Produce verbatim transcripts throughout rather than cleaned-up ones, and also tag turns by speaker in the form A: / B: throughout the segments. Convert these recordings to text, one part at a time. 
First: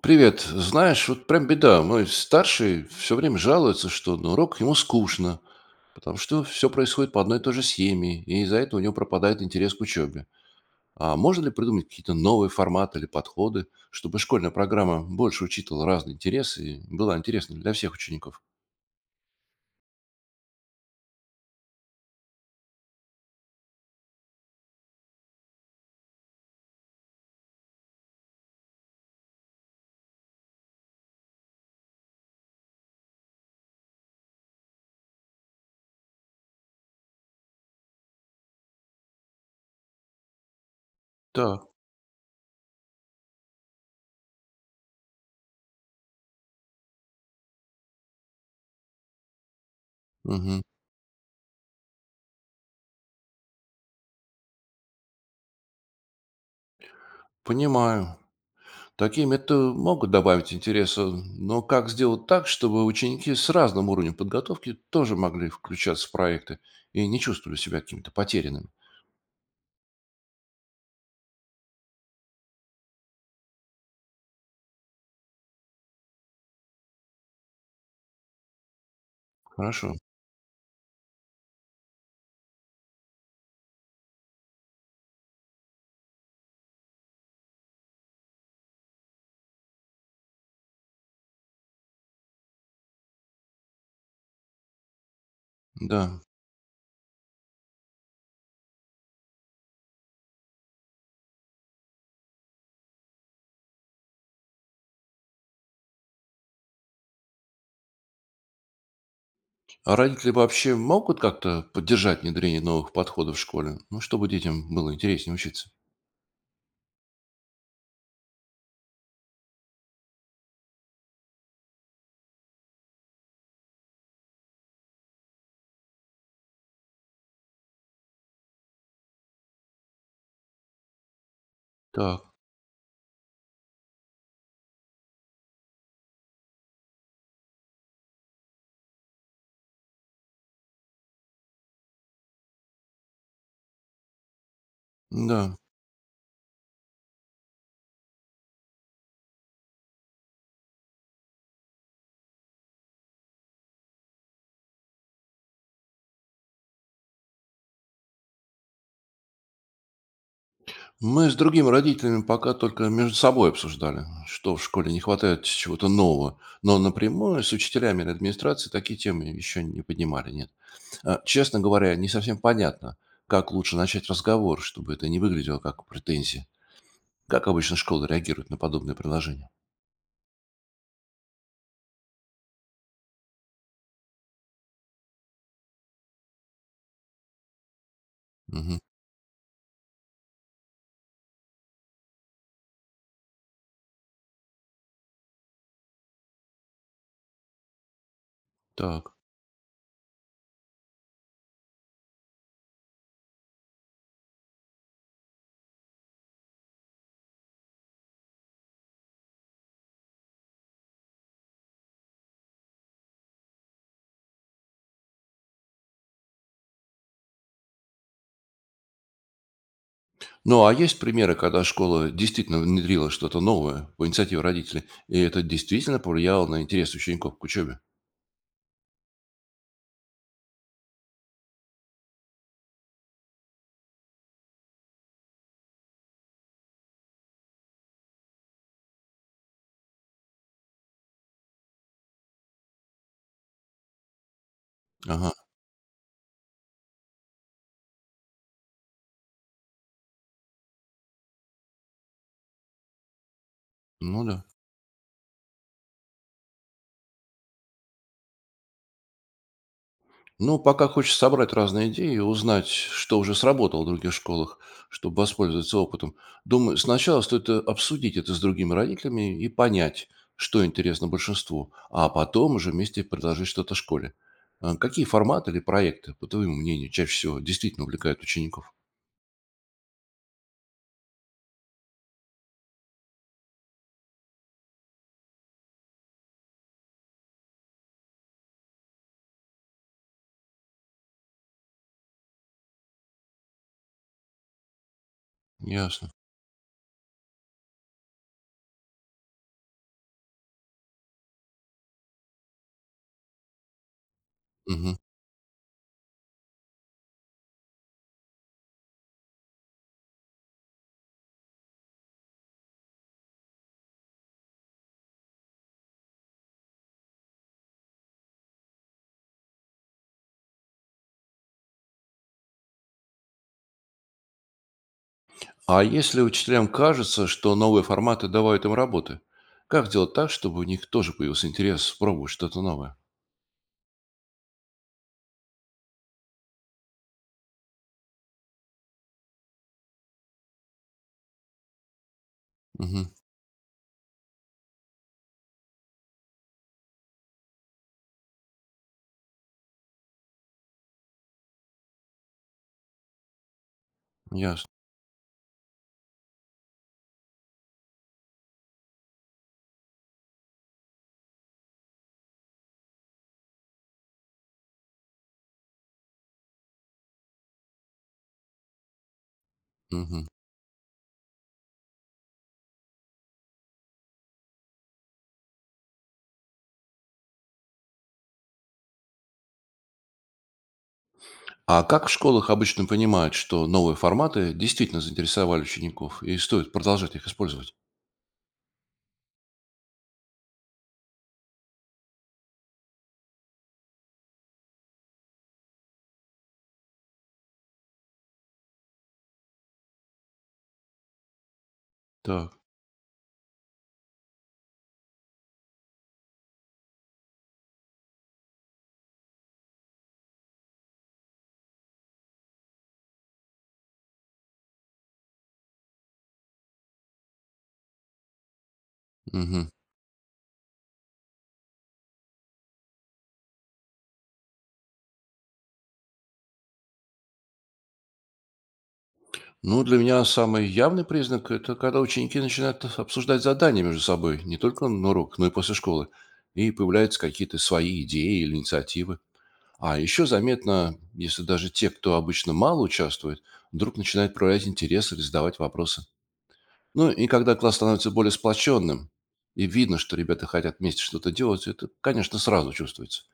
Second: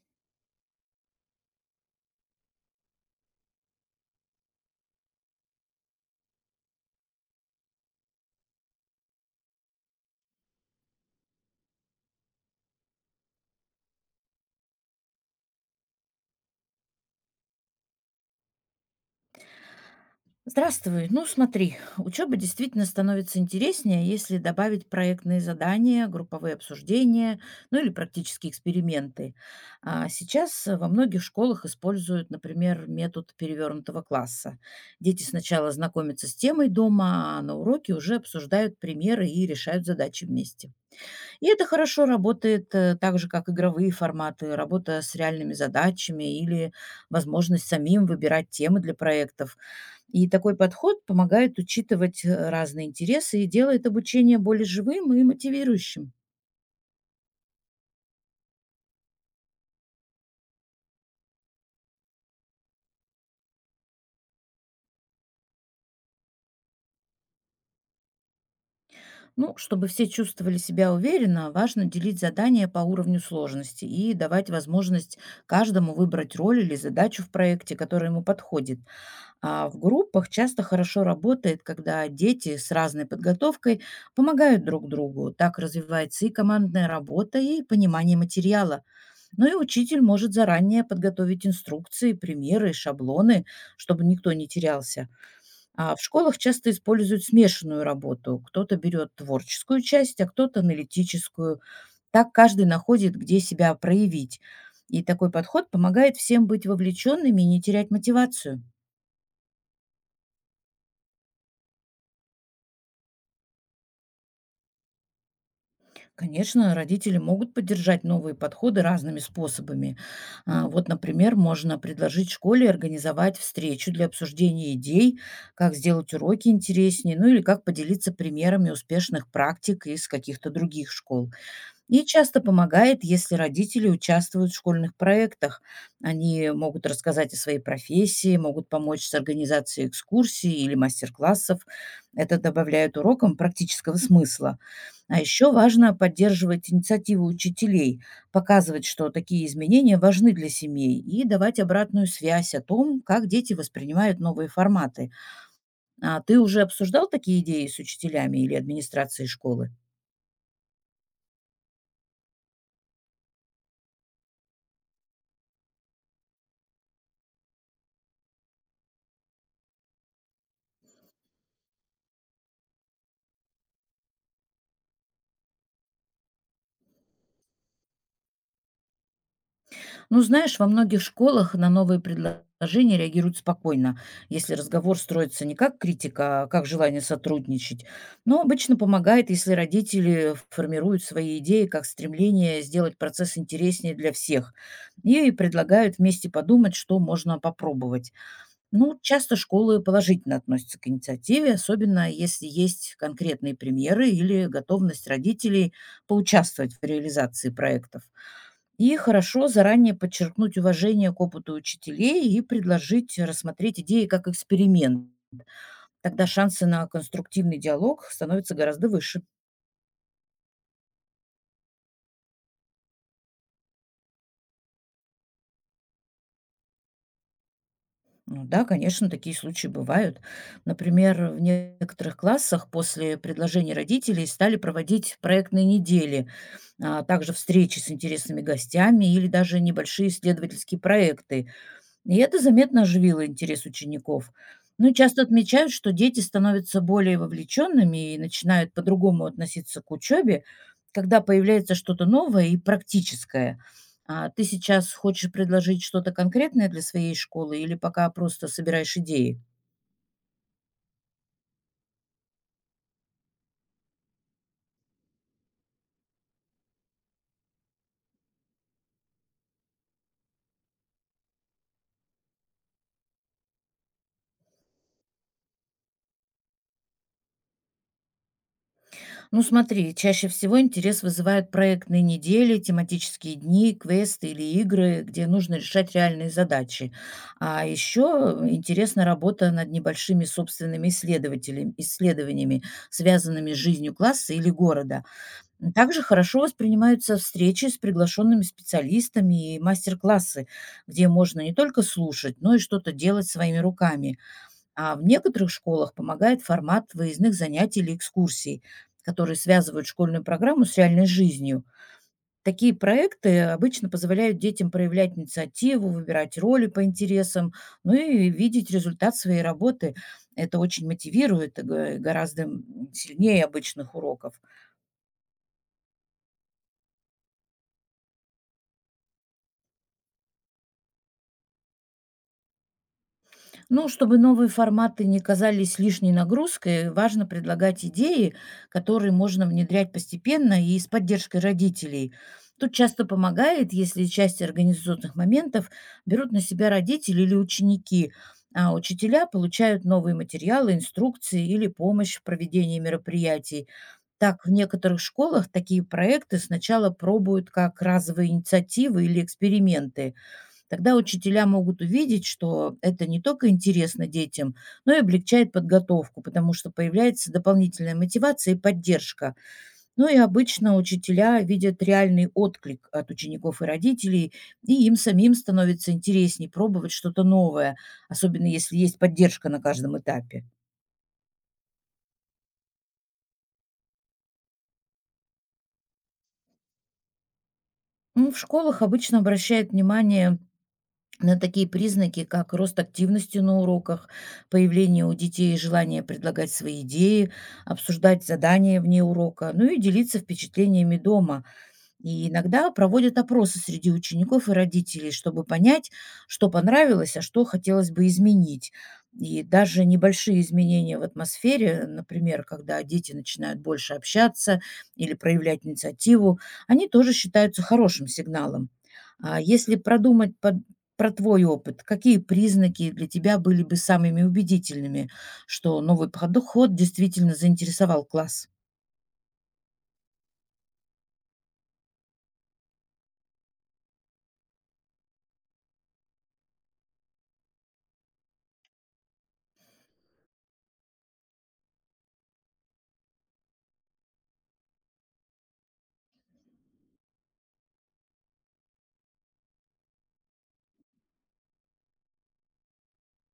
A: Привет. Знаешь, вот прям беда. Мой старший все время жалуется, что на урок ему скучно, потому что все происходит по одной и той же схеме, и из-за этого у него пропадает интерес к учебе. А можно ли придумать какие-то новые форматы или подходы, чтобы школьная программа больше учитывала разные интересы и была интересна для всех учеников?
B: Здравствуй. Ну, смотри, учеба действительно становится интереснее, если добавить проектные задания, групповые обсуждения, ну или практические эксперименты. А сейчас э, во многих школах используют, например, метод перевернутого класса. Дети сначала знакомятся с темой дома, а на уроке уже обсуждают примеры и решают задачи вместе. И
A: Да.
B: это хорошо работает, э, так же, как игровые форматы, работа с реальными задачами или возможность самим выбирать темы для проектов. И такой
A: Мгм.
B: подход помогает учитывать э, разные интересы и делает обучение более живым и мотивирующим.
A: Понимаю. Такие методы могут добавить интереса, но как сделать так, чтобы ученики с разным уровнем подготовки тоже могли включаться в проекты и не чувствовали себя какими-то потерянными?
B: Ну, чтобы все чувствовали себя уверенно, важно делить задания по уровню сложности и давать возможность каждому выбрать роль или задачу в проекте, которая ему подходит. А в
A: Хорошо,
B: группах часто хорошо работает, когда дети с разной подготовкой помогают друг другу. Так развивается и командная работа, и понимание материала. Но и учитель может заранее подготовить инструкции, примеры, шаблоны, чтобы никто не терялся. А в
A: да.
B: школах часто используют смешанную работу. Кто-то берет творческую часть, а кто-то аналитическую. Так каждый находит, где себя проявить. И такой подход помогает всем быть вовлеченными и не терять мотивацию.
A: А родители вообще могут как-то поддержать внедрение новых подходов в школе? Ну, чтобы детям было интереснее учиться.
B: Конечно, родители могут поддержать новые подходы разными способами. А, Вот, например, можно предложить школе организовать встречу для обсуждения идей, как сделать уроки интереснее, ну или как поделиться примерами успешных практик из каких-то других школ. И
A: Так,
B: часто помогает, если родители участвуют в школьных проектах. Они могут рассказать о своей профессии, могут помочь с организацией экскурсий или мастер-классов. Это добавляет урокам практического смысла. А еще
A: да.
B: важно поддерживать инициативу учителей, показывать, что такие изменения важны для семей и давать обратную связь о том, как дети воспринимают новые форматы. А ты уже обсуждал такие идеи с учителями или администрацией школы?
A: Мы с другими родителями пока только между собой обсуждали, что в школе не хватает чего-то нового. Но напрямую с учителями или администрацией такие темы еще не поднимали, нет. А, честно говоря, не совсем понятно, как лучше начать разговор, чтобы это не выглядело как претензия. Как обычно школы реагируют на подобные предложения?
B: Ну, знаешь, во многих школах на новые предложения реагируют спокойно, если разговор строится не как критика, а как желание сотрудничать. Но обычно
A: Мгм.
B: помогает, если родители формируют свои идеи как стремление сделать процесс интереснее для всех и предлагают вместе подумать, что можно попробовать. Ну,
A: Так.
B: часто школы положительно относятся к инициативе, особенно если есть конкретные примеры или готовность родителей поучаствовать в реализации проектов. И хорошо заранее подчеркнуть уважение к опыту учителей и предложить рассмотреть идеи как эксперимент. Тогда шансы на конструктивный диалог становятся гораздо выше.
A: Ну, а есть примеры, когда школа действительно внедрила что-то новое по инициативе родителей, и это действительно повлияло на интерес учеников к учебе?
B: Ну да, конечно, такие случаи бывают. Например, в некоторых классах после предложений родителей стали проводить проектные недели, а также встречи с интересными гостями или даже небольшие исследовательские проекты, и это заметно оживило интерес учеников. Ну и часто
A: Ага,
B: отмечают, что дети становятся более вовлеченными и начинают по-другому относиться к учебе, когда появляется что-то новое и практическое.
A: ну
B: А ты
A: да.
B: сейчас хочешь предложить что-то конкретное для своей школы или пока просто собираешь идеи?
A: Ну, пока хочется собрать разные идеи и узнать, что уже сработало в других школах, чтобы воспользоваться опытом. Думаю, сначала стоит э, обсудить это с другими родителями и понять, что интересно большинству, а потом уже вместе предложить что-то школе. А какие форматы или проекты, по твоему мнению, чаще всего действительно увлекают учеников?
B: Ну смотри, чаще всего интерес вызывают проектные недели, тематические дни, квесты или игры, где нужно решать реальные задачи. А еще интересна работа над небольшими собственными исследователями, исследованиями, связанными с жизнью класса или города. Также
A: Ясно.
B: хорошо воспринимаются встречи с приглашенными специалистами и мастер-классы, где можно не только слушать, но и что-то делать своими руками. А
A: Мгм.
B: в некоторых школах помогает формат выездных занятий или экскурсий, которые связывают школьную программу с реальной жизнью. Такие проекты обычно позволяют детям проявлять инициативу, выбирать роли по интересам, ну и видеть результат своей работы. Это очень мотивирует э, гораздо м, сильнее обычных уроков.
A: А если учителям кажется, что новые форматы добавят им работы, как сделать так, чтобы у них тоже появился интерес пробовать что-то новое?
B: Ну, чтобы новые форматы не казались лишней нагрузкой, важно предлагать идеи, которые можно внедрять постепенно и с поддержкой родителей. Тут часто
A: Мгм.
B: помогает, если часть организационных моментов берут на себя родители или ученики, а учителя получают новые материалы, инструкции или помощь в проведении мероприятий. Так, в
A: Ясно.
B: некоторых школах такие проекты сначала пробуют как разовые инициативы или эксперименты. Тогда учителя могут увидеть, что это не только интересно детям, но и облегчает подготовку, потому что появляется дополнительная мотивация и поддержка. Ну и
A: Мгм.
B: обычно учителя видят реальный отклик от учеников и родителей, и им самим становится интереснее пробовать что-то новое, особенно если есть поддержка на каждом этапе.
A: А как в школах обычно понимают, что новые форматы действительно заинтересовали учеников и стоит продолжать их использовать?
B: Ну, в школах обычно обращают внимание на такие признаки, как рост активности на уроках, появление у детей желания предлагать свои идеи, обсуждать задания вне урока, ну и делиться впечатлениями дома. И
A: Так.
B: иногда проводят опросы среди учеников и родителей, чтобы понять, что понравилось, а что хотелось бы изменить. И даже небольшие изменения в атмосфере, например, когда дети начинают больше общаться или проявлять инициативу, они тоже считаются хорошим сигналом. А
A: Мгм.
B: если продумать под- про твой опыт, какие признаки для тебя были бы самыми убедительными, что новый подход действительно заинтересовал класс?
A: Ну, для меня самый явный признак– это когда ученики начинают обсуждать задания между собой, не только на урок, но и после школы, и появляются какие-то свои идеи или инициативы. А еще заметно, если даже те, кто обычно мало участвует, вдруг начинают проявлять интерес или задавать вопросы. Ну и когда класс становится более сплоченным, и видно, что ребята хотят вместе что-то делать, это, конечно, сразу чувствуется.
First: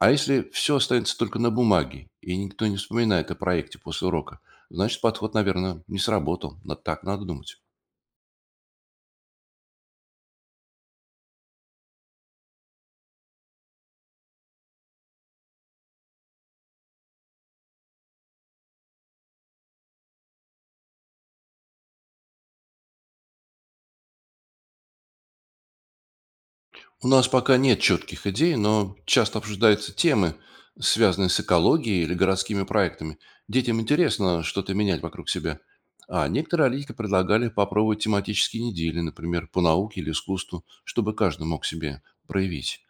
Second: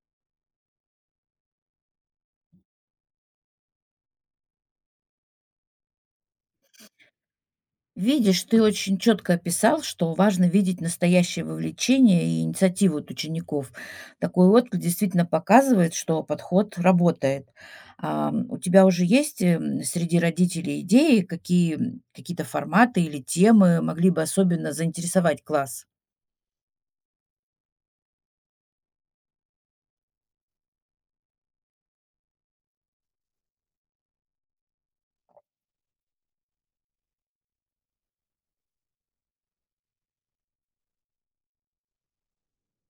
A: А если все останется только на бумаге, и никто не вспоминает о проекте после урока, значит, подход, наверное, не сработал. Но так надо думать.
B: Видишь, ты очень четко описал, что важно видеть настоящее вовлечение и инициативу от учеников. Такой отклик действительно показывает, что подход работает. А, м, у тебя уже есть эм, среди родителей идеи, какие, м, какие-то форматы или темы могли бы особенно заинтересовать класс?
A: У нас пока нет четких идей, но часто обсуждаются темы, связанные с экологией или городскими проектами. Детям интересно что-то менять вокруг себя. А некоторые родители предлагали попробовать тематические недели, например, по науке или искусству, чтобы каждый мог себе проявить.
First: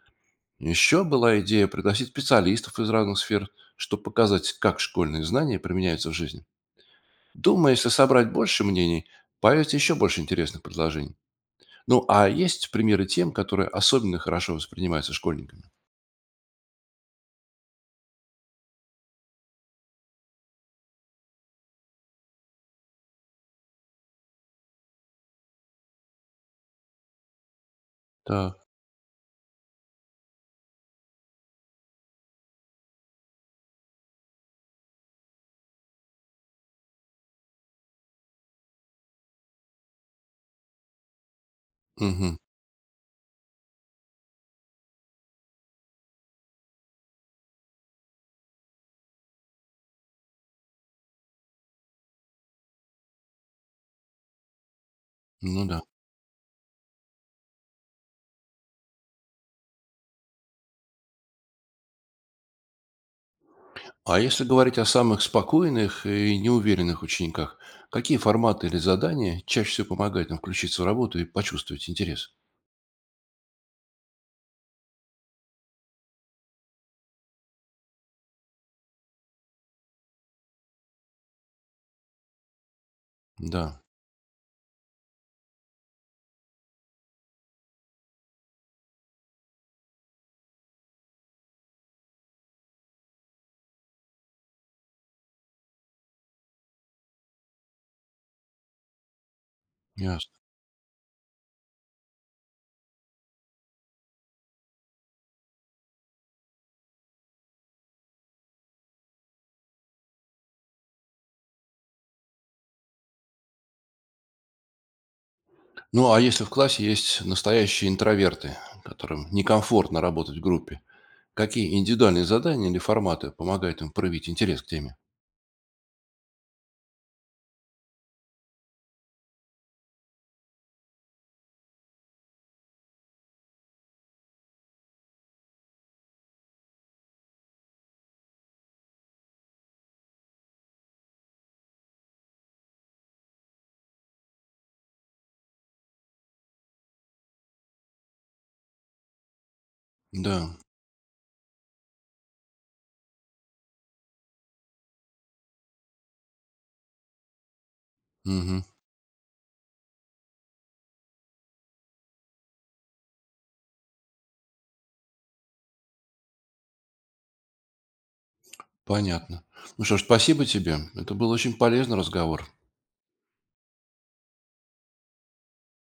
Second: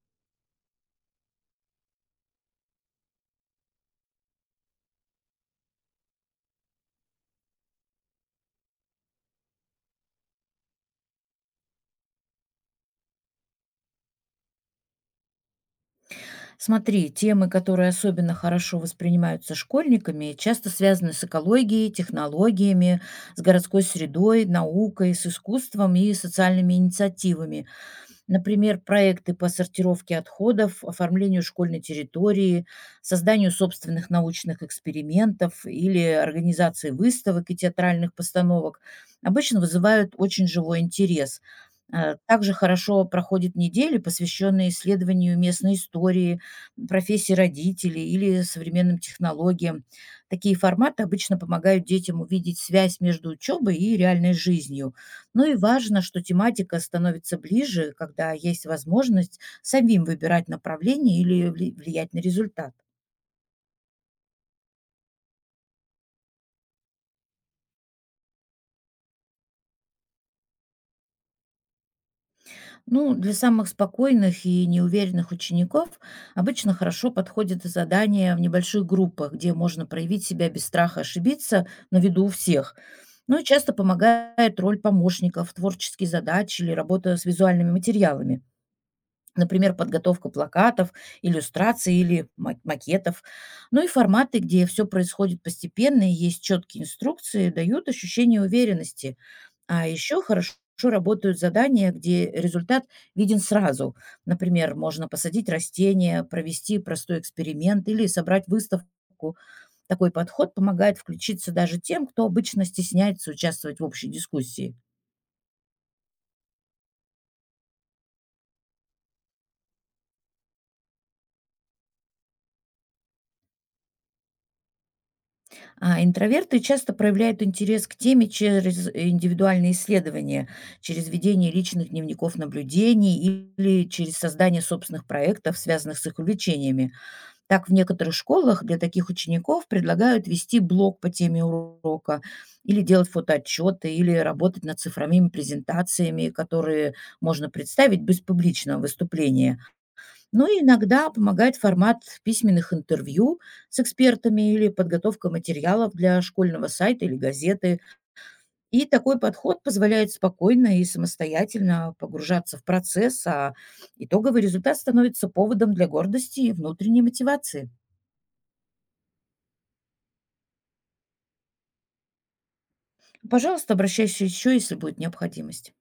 A: Еще была идея пригласить специалистов из разных сфер, чтобы показать, как школьные знания применяются в жизни. Думаю, если собрать больше мнений, появится еще больше интересных предложений. Ну, а есть примеры тем, которые особенно хорошо воспринимаются школьниками?
B: Смотри, темы, которые особенно хорошо воспринимаются школьниками, часто связаны с экологией, технологиями, с городской средой, наукой, с искусством и социальными инициативами.
A: Так,
B: Например, проекты по сортировке отходов, оформлению школьной территории, созданию собственных научных экспериментов или организации выставок и театральных постановок обычно вызывают очень живой интерес. Э,
A: мгм,
B: Также хорошо проходят недели, посвященные исследованию местной истории, профессии родителей или современным технологиям. Такие форматы обычно помогают детям увидеть связь между учебой и реальной жизнью. Ну и
A: ну да.
B: важно, что тематика становится ближе, когда есть возможность самим выбирать направление или вли- влиять на результат.
A: А если говорить о самых спокойных и неуверенных учениках, какие форматы или задания чаще всего помогают им включиться в работу и почувствовать интерес?
B: Ну, для самых спокойных и неуверенных учеников обычно хорошо подходят задания в небольших группах, где можно проявить себя без страха ошибиться на виду у всех. Ну и часто
A: Да,
B: помогает роль помощников, творческие задачи или работа с визуальными материалами. Например, подготовка плакатов, иллюстраций или ма- макетов. Ну и форматы, где все происходит постепенно и есть четкие инструкции, дают ощущение уверенности. А еще
A: ясно.
B: хорошо работают задания, где результат виден сразу. Например, можно посадить растения, провести простой эксперимент или собрать выставку. Такой подход помогает включиться даже тем, кто обычно стесняется участвовать в общей дискуссии.
A: Ну, а если в классе есть настоящие интроверты, которым некомфортно работать в группе, какие индивидуальные задания или форматы помогают им проявить интерес к теме?
B: А интроверты часто проявляют интерес к теме через индивидуальные исследования, через ведение личных дневников наблюдений или через создание собственных проектов, связанных с их увлечениями. Так, в некоторых школах для таких учеников предлагают вести блог по теме урока или делать фотоотчеты, или работать над цифровыми презентациями, которые можно представить без публичного выступления. Ну
A: Да,
B: и иногда помогает формат письменных интервью с экспертами или подготовка материалов для школьного сайта или газеты.
A: мгм,
B: И такой подход позволяет спокойно и самостоятельно погружаться в процесс, а итоговый результат становится поводом для гордости и внутренней мотивации.
A: понятно. Ну что ж, спасибо тебе. Это был очень полезный разговор.
B: Пожалуйста, обращайся еще, если будет необходимость.